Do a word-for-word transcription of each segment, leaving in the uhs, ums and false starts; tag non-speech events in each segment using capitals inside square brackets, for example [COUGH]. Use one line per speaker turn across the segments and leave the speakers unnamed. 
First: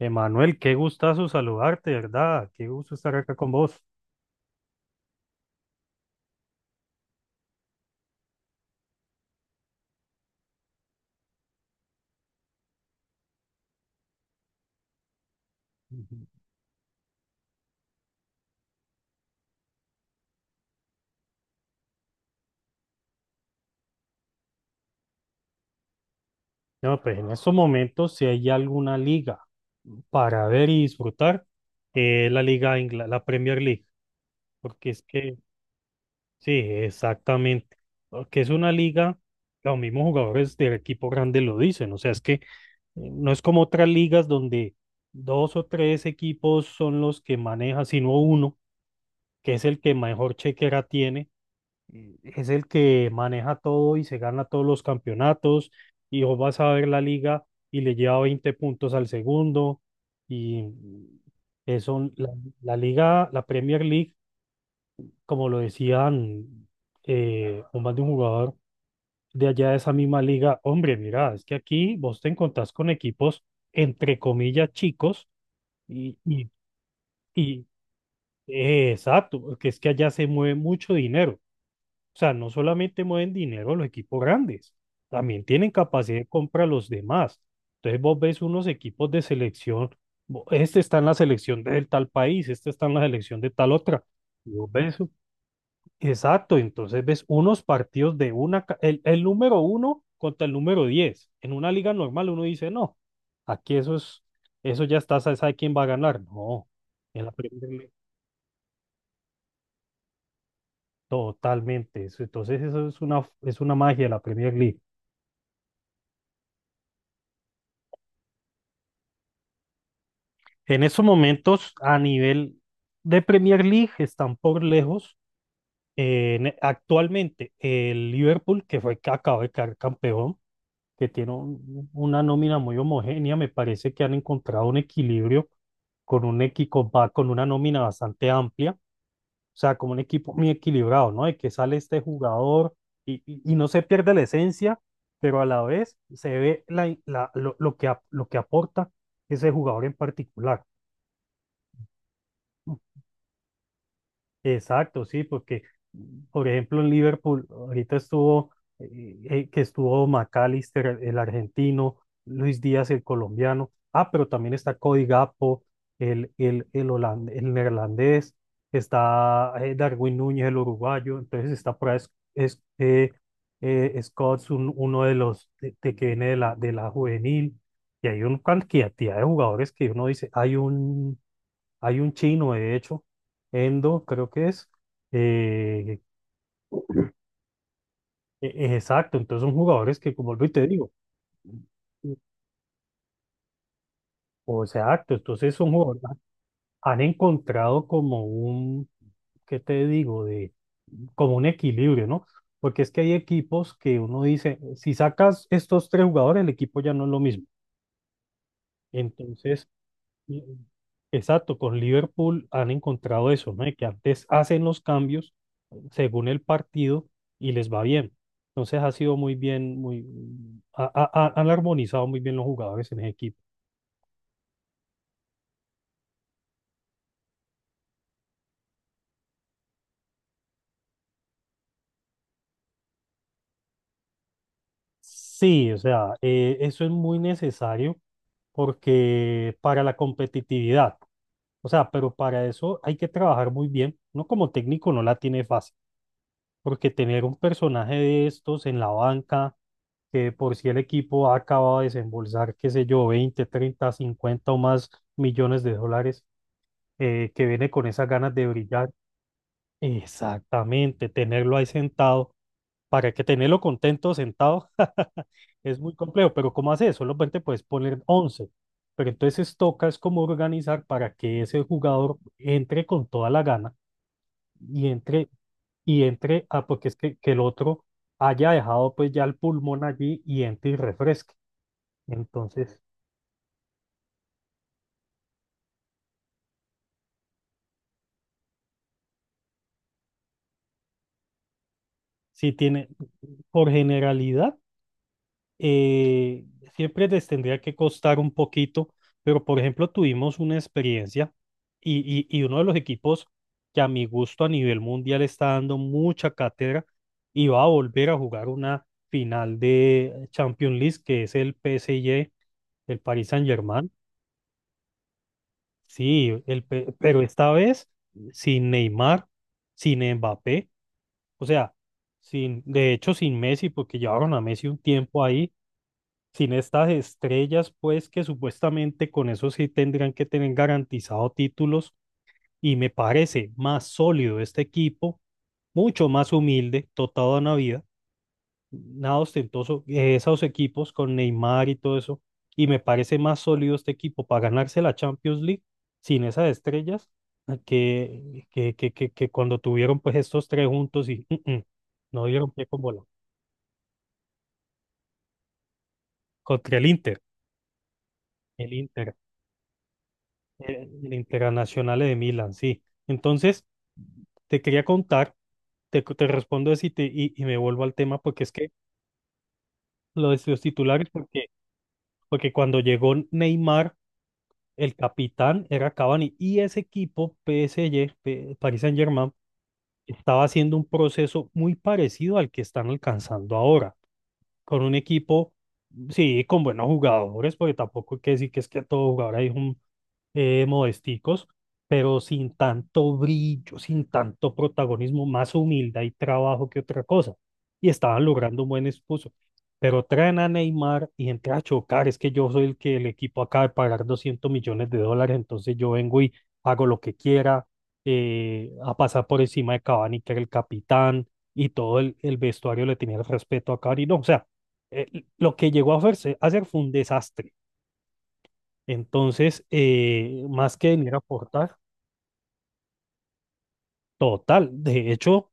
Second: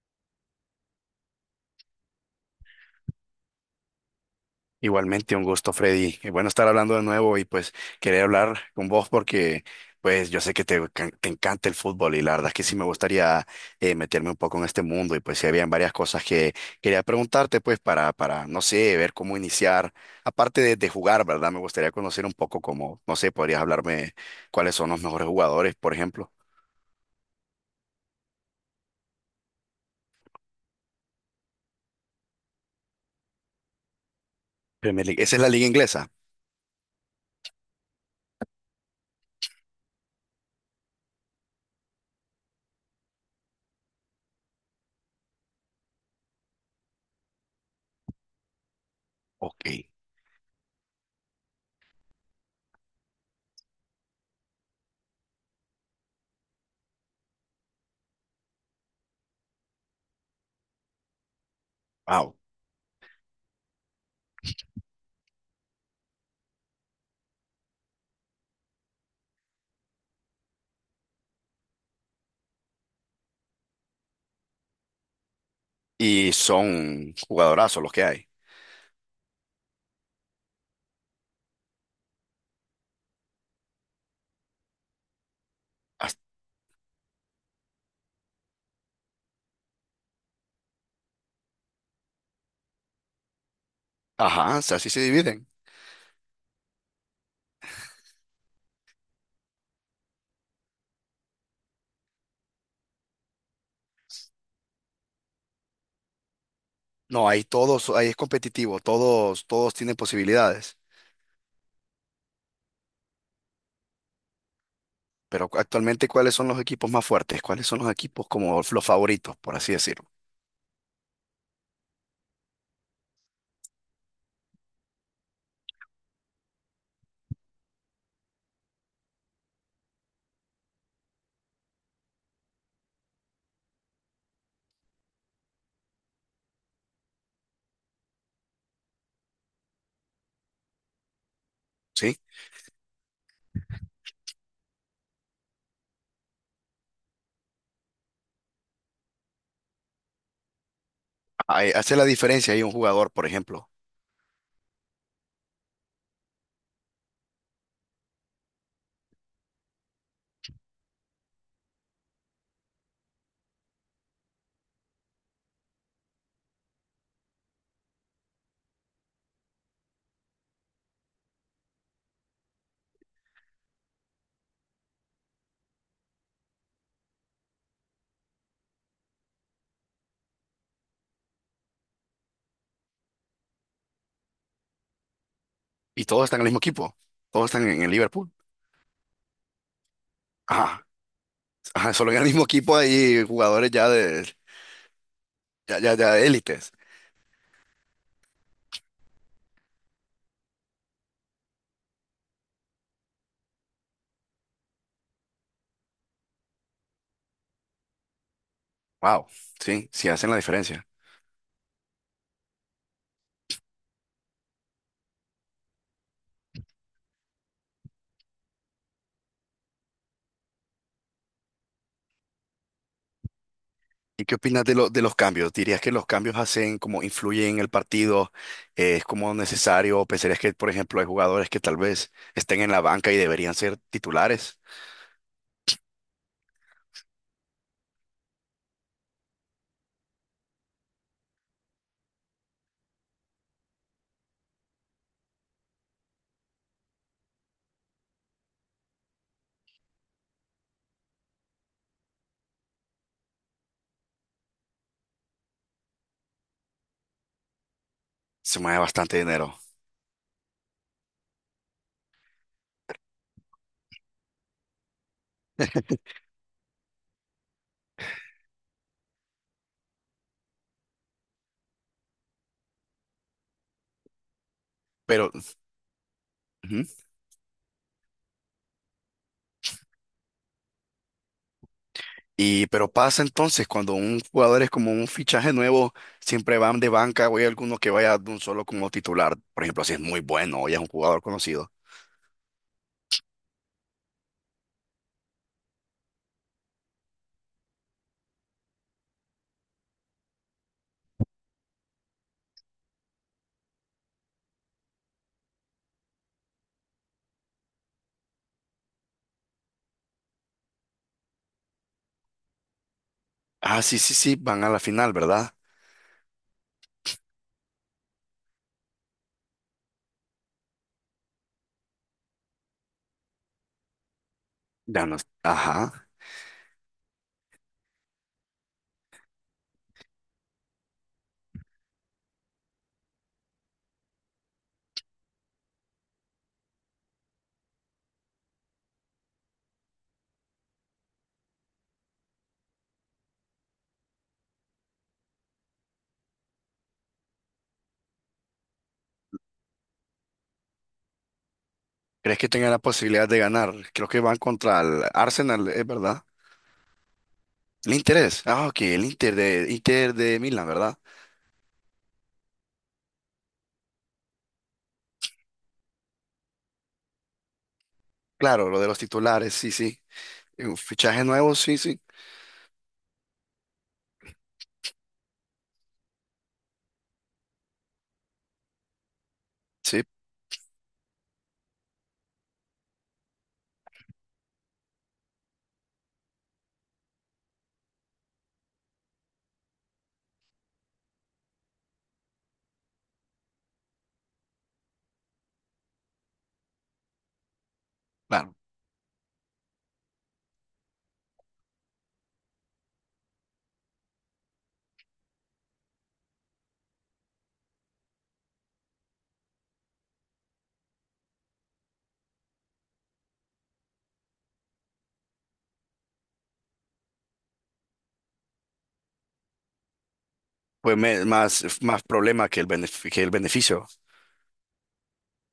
Emanuel, qué gustazo saludarte, ¿verdad? Qué gusto estar acá con vos.
Igualmente, un gusto, Freddy. Y bueno estar hablando de nuevo y pues quería hablar con vos porque pues yo sé que te, can- te encanta el fútbol y la verdad es que sí me gustaría eh, meterme un poco en este mundo y pues sí habían varias cosas
Ujú.
que quería preguntarte pues para, para, no sé, ver cómo iniciar. Aparte de, de jugar, ¿verdad? Me gustaría conocer un poco cómo, no sé, podrías hablarme cuáles son los mejores jugadores, por ejemplo.
No, pues en estos momentos, si hay alguna liga para ver y disfrutar, eh, la Liga Ingla- la Premier League, porque es
Premier League. ¿Esa
que,
es la liga inglesa?
sí, exactamente, porque es una liga, los mismos jugadores del equipo grande lo dicen, o sea, es que eh, no es como otras ligas donde dos o tres equipos son los que maneja, sino uno, que es
Ok,
el que mejor chequera tiene, eh, es el que maneja todo y se gana todos los campeonatos, y vos vas a ver la liga y le lleva veinte puntos al segundo. Y eso, la,
wow.
la liga, la Premier League, como lo decían, eh, un más de un jugador de allá de esa misma liga, hombre, mira, es que aquí vos te encontrás con equipos entre comillas chicos, y,
Y
y,
son
y
jugadorazos los que hay.
eh, exacto, que es que allá se mueve mucho dinero. O sea, no solamente mueven dinero los equipos grandes, también tienen capacidad
Hasta-
de compra los demás. Entonces vos ves unos equipos de selección, bo- este está en la selección del tal país, este está en la selección de tal otra. Y
Ajá, o
vos
sea, así
ves,
se dividen.
exacto, entonces ves unos partidos de una, ca- el, el número uno contra el número diez. En una liga normal uno dice, no, aquí eso es, eso ya está, se sabe quién va a ganar. No, en
No,
la
ahí
Premier
todos,
League,
ahí es competitivo, todos, todos tienen posibilidades.
totalmente. eso- Entonces eso es una, es una magia de la Premier League.
Pero cu- actualmente, ¿cuáles son los equipos más fuertes? ¿Cuáles son los equipos como los favoritos, por así decirlo?
En esos momentos, a nivel de Premier League, están por lejos. Eh, en- actualmente, el Liverpool, que fue que acaba de quedar campeón, que tiene un- una nómina muy homogénea. Me parece que han encontrado un equilibrio con un equipo, ba- con una nómina bastante amplia, o sea, como un equipo muy equilibrado, ¿no? De que sale este
¿Sí?
jugador y, y- y no se pierde la esencia, pero a la vez se ve la, la- lo, lo que, ap- lo que aporta ese jugador en particular.
Ahí hace la diferencia ahí un jugador, por ejemplo,
Exacto, sí, porque, por ejemplo, en Liverpool, ahorita estuvo, eh, eh, que estuvo McAllister, el argentino, Luis Díaz, el colombiano, ah, pero también está Cody Gakpo, el, el, el holand- el neerlandés, está eh, Darwin Núñez, el uruguayo, entonces está por ahí es, es- eh, eh, Scholes, un- uno de los de, de que viene de la, de la juvenil, y hay una cantidad de jugadores que uno dice, hay un hay un chino, de hecho, Endo, creo que es. eh,
y todos están en el mismo equipo, todos están en el Liverpool.
e- e- exacto, entonces son jugadores que, como y te
Ajá,
digo,
ajá, solo
mm,
en el mismo equipo hay jugadores ya de,
o exacto, entonces son
ya, ya,
jugadores,
ya de élites.
han encontrado como un, ¿qué te digo? De, como un equilibrio, ¿no? Porque es que hay equipos que uno dice, si sacas estos tres jugadores, el equipo ya no es lo mismo.
Wow,
Entonces,
sí, sí hacen la
y-
diferencia.
exacto, con Liverpool han encontrado eso, ¿no? Que antes hacen los cambios según el partido y les va bien. Entonces ha sido muy bien, muy, ha- ha- ha- han armonizado muy bien los jugadores en el equipo.
¿Y qué opinas de, lo- de los cambios? ¿Dirías que los cambios hacen como influyen en el partido? Eh, ¿es como necesario? ¿O ¿pensarías que, por ejemplo, hay jugadores que tal vez estén en la banca y deberían ser titulares?
Sí, o sea, eh, eso es muy necesario porque para la competitividad, o sea, pero para eso hay que trabajar muy bien. Uno como técnico no la tiene fácil, porque tener un personaje de estos en la banca, que por si el equipo ha acabado de desembolsar, qué sé yo, veinte treinta cincuenta o más millones de dólares, eh, que viene con esas ganas de
Se mueve
brillar.
bastante dinero.
Exactamente, tenerlo ahí sentado, para que tenerlo contento sentado [LAUGHS] es muy complejo, pero ¿cómo hace eso? Solamente puedes poner once, pero entonces toca es como organizar para que ese jugador entre con toda la gana y entre,
Pero,
y entre, ah,
ujú.
porque es que, que el otro haya dejado pues ya el pulmón allí y entre y refresque.
Y,
Entonces,
pero pasa entonces cuando un jugador es como un fichaje nuevo, siempre van de banca o hay alguno que vaya de un solo como titular. Por ejemplo, si es muy bueno o ya es un jugador conocido.
sí tiene, por generalidad, eh, siempre les tendría que costar un poquito, pero por ejemplo tuvimos una experiencia y, y, y uno de los equipos que a mi gusto a nivel mundial está dando mucha cátedra y va a volver a jugar una final de Champions League que es el P S G, el Paris
Ah,
Saint-Germain,
sí, sí, sí, van a la final, ¿verdad?
sí, el, pe pero esta vez sin Neymar, sin Mbappé, o sea, sin, de hecho sin Messi porque llevaron a Messi un
Ya no.
tiempo ahí
Ajá.
sin estas estrellas, pues que supuestamente con eso sí tendrían que tener garantizado títulos, y me parece más sólido este equipo, mucho más humilde, dotado a vida, nada ostentoso, eh, esos equipos con Neymar y todo eso, y me parece más sólido este equipo para ganarse la Champions League sin esas estrellas, eh, que, que, que, que, que cuando tuvieron pues estos tres juntos y mm, mm, no
¿Crees que
dieron pie
tengan la
con bola
posibilidad de ganar? Creo que van contra el Arsenal, ¿es verdad?
contra el Inter,
El Inter es. Ah,
el
ok, el
Inter.
Inter de, Inter de Milán,
Eh,
¿verdad?
El Internacional de Milán, sí. Entonces, te quería contar, te, te respondo eso y, te- y, y me vuelvo al tema, porque es
Claro,
que
lo de los titulares, sí, sí.
lo de los
Eh,
titulares,
Fichaje
porque,
nuevo, sí, sí.
porque cuando llegó Neymar, el capitán era Cavani, y ese equipo, P S G, P- Paris Saint-Germain,
Sí,
estaba haciendo un proceso muy parecido al que están alcanzando ahora, con un equipo, sí, con buenos jugadores, porque tampoco hay que decir que es que todo jugador hay, eh, modesticos, pero sin tanto brillo, sin tanto protagonismo, más humildad y trabajo que otra cosa. Y estaban
claro.
logrando un buen esposo. Pero traen a Neymar y entra a chocar. Es que yo soy el que el equipo acaba de pagar doscientos millones de dólares, entonces yo vengo y hago lo que quiera, eh, a pasar por encima de Cavani, que era el capitán, y todo el, el vestuario le tenía el respeto a Cavani. No, o sea, eh, lo que llegó a hacerse- a hacer fue un desastre. Entonces, eh, más que
Pues
venir a
me- más,
aportar,
más problema que el, benef- que el beneficio.
total, de hecho,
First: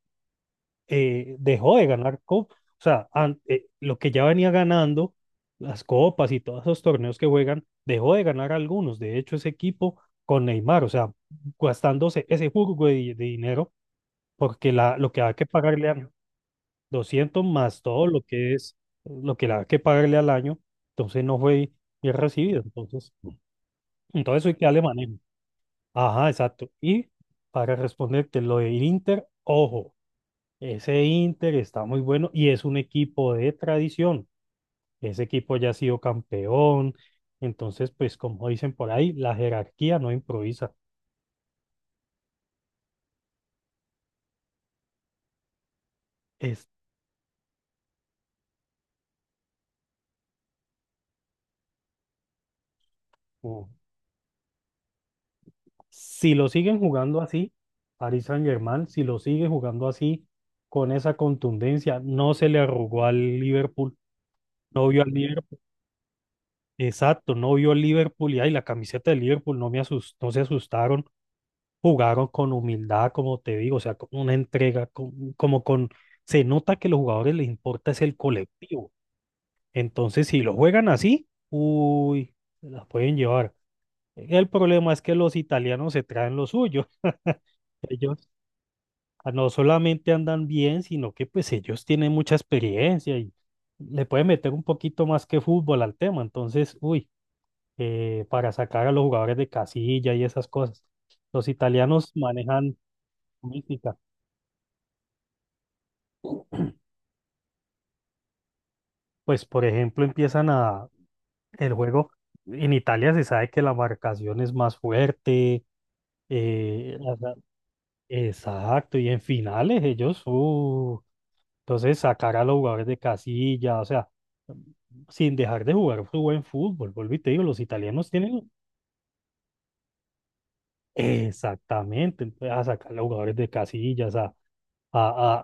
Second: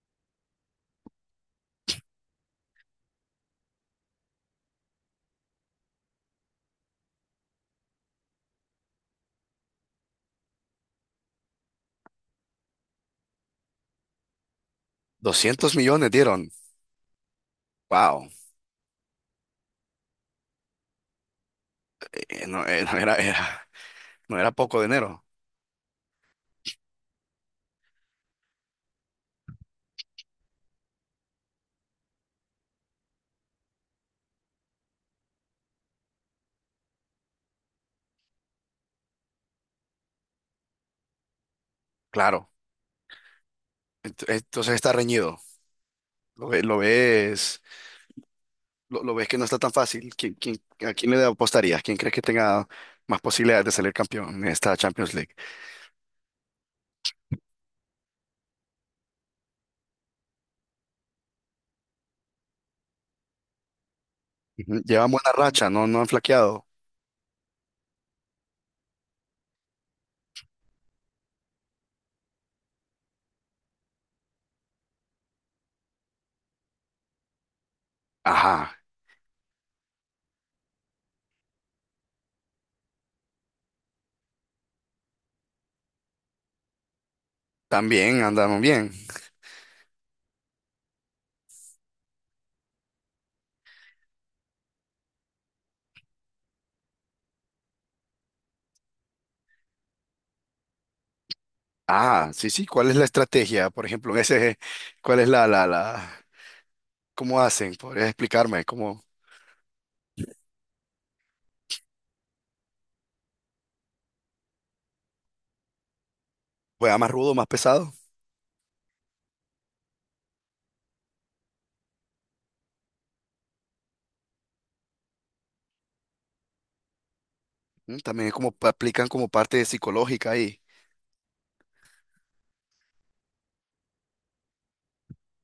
eh, dejó de ganar copas. O sea, an- eh, lo que ya venía ganando, las copas y todos esos torneos que juegan, dejó de ganar algunos. De hecho, ese equipo con Neymar, o sea, gastándose ese jugo de, de dinero, porque la, lo que hay que
doscientos
pagarle a
millones dieron.
doscientos más todo lo
Wow.
que es, lo que le hay que pagarle al año, entonces no fue bien
Eh,
recibido.
no, eh, no
Entonces,
era, era- no
entonces
era
hay que
poco
darle manejo.
dinero.
Ajá, exacto. Y para responderte lo del Inter, ojo, ese Inter está muy bueno y es un equipo de tradición. Ese equipo ya ha sido campeón. Entonces, pues como dicen por ahí, la jerarquía no improvisa.
Claro. Ent- Entonces está reñido. Lo, ve-
Es,
lo ves. lo, lo ves que no está tan fácil. ¿Quién, quién- a quién le apostarías? ¿Quién crees que tenga más posibilidades
u-
de salir campeón en esta Champions League?
si lo siguen jugando así, Paris Saint-Germain, si lo sigue jugando así, con esa contundencia, no se le arrugó al Liverpool.
Ujú.
No vio al
Llevan buena
Liverpool,
racha, no, no han flaqueado.
exacto, no vio al Liverpool y ay, la camiseta del Liverpool no me asustó, no se asustaron, jugaron con humildad, como te digo, o sea, con una entrega, con- como con, se nota que los jugadores les importa es el
Ajá,
colectivo. Entonces, si lo juegan así, uy, se las pueden llevar. El problema es que los italianos se traen lo suyo. [LAUGHS]
también
Ellos,
andan bien.
ah, no solamente andan bien, sino que pues ellos tienen mucha experiencia y le pueden meter un poquito más que fútbol al tema. Entonces, uy, eh, para sacar a los jugadores de casilla y esas cosas. Los italianos
Ah, sí, sí.
manejan...
¿Cuál es la estrategia? Por
mística.
ejemplo, en ese, ¿cuál es la, la, la, cómo hacen? ¿Podrías explicarme? ¿Cómo
Pues, por ejemplo, empiezan a el juego. En Italia se sabe que la marcación es más fuerte. eh,
juega más
Ajá.
rudo, más pesado?
Exacto. Y en finales ellos, uh, entonces sacar a los jugadores de casilla, o sea, sin dejar de jugar su buen fútbol. Vuelvo y te digo, los
Mm,
italianos
también
tienen
como pa- aplican como parte psicológica ahí.
exactamente. Entonces, a sacar a los jugadores de casillas, a, a, a-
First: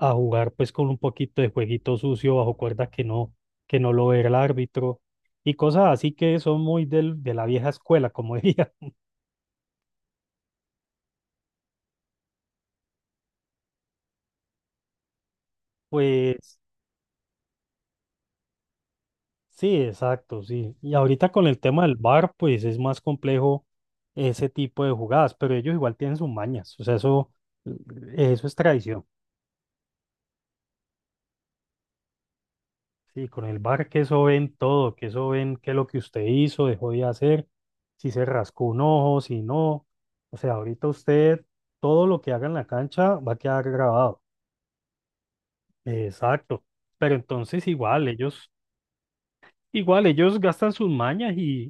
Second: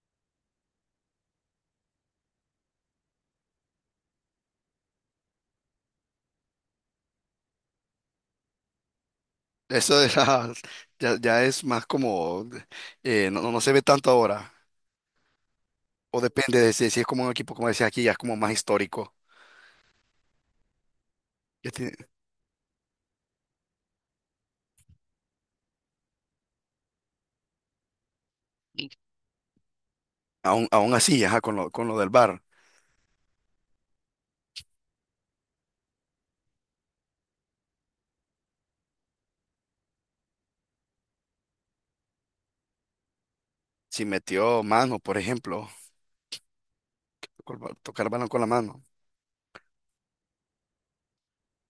a- a jugar pues con un poquito de jueguito sucio bajo cuerda que no, que no lo ve el árbitro, y cosas así que son muy del, de la vieja escuela, como diría. [LAUGHS]
Eso de [LAUGHS] la- ya, ya es más como, eh, no, no no se ve tanto ahora. O
Pues
depende de si, si es como un equipo, como decía aquí, ya es como más histórico.
sí, exacto, sí. Y ahorita con el
Ya
tema del
tiene-
bar pues es más complejo ese tipo de jugadas, pero ellos igual tienen sus mañas, o sea, eso, eso es tradición.
aún, aún así, ajá, con lo, con lo del V A R.
Sí, con el bar, que eso ven todo, que eso ven qué es lo que usted hizo, dejó de hacer, si se rascó un ojo, si no. O sea, ahorita usted, todo lo que haga en la cancha va a quedar
Si
grabado.
metió mano, por ejemplo,
Exacto. Pero
con
entonces
tocar
igual,
el balón con la
ellos,
mano.
igual, ellos gastan sus mañas y,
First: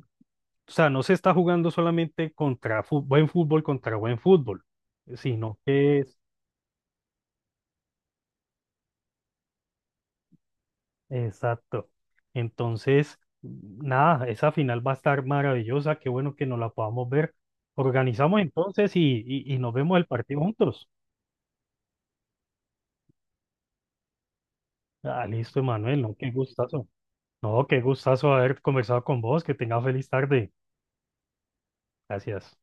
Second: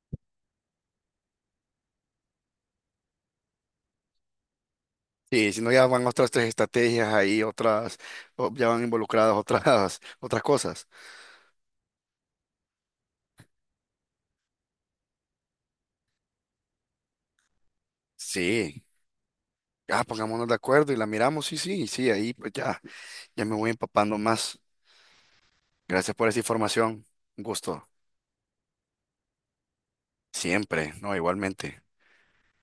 o sea, no se está jugando solamente contra fu- buen fútbol contra buen fútbol,
Sí,
sino
si no, ya
que
van otras tres estrategias ahí, otras, o ya van involucradas otras, [LAUGHS] otras cosas.
exacto. Entonces, nada, esa final va a estar maravillosa. Qué bueno que nos la podamos ver. Organizamos
Sí,
entonces y, y, y nos vemos
ah,
el partido
pongámonos de
juntos.
acuerdo y la miramos, sí, sí, sí, ahí pues ya, ya me voy empapando más.
Ah, listo, Emanuel, ¿no?
Gracias por
Qué
esa
gustazo.
información, un
No, qué
gusto,
gustazo haber conversado con vos. Que tengas feliz tarde.
siempre, no, igualmente.
Gracias.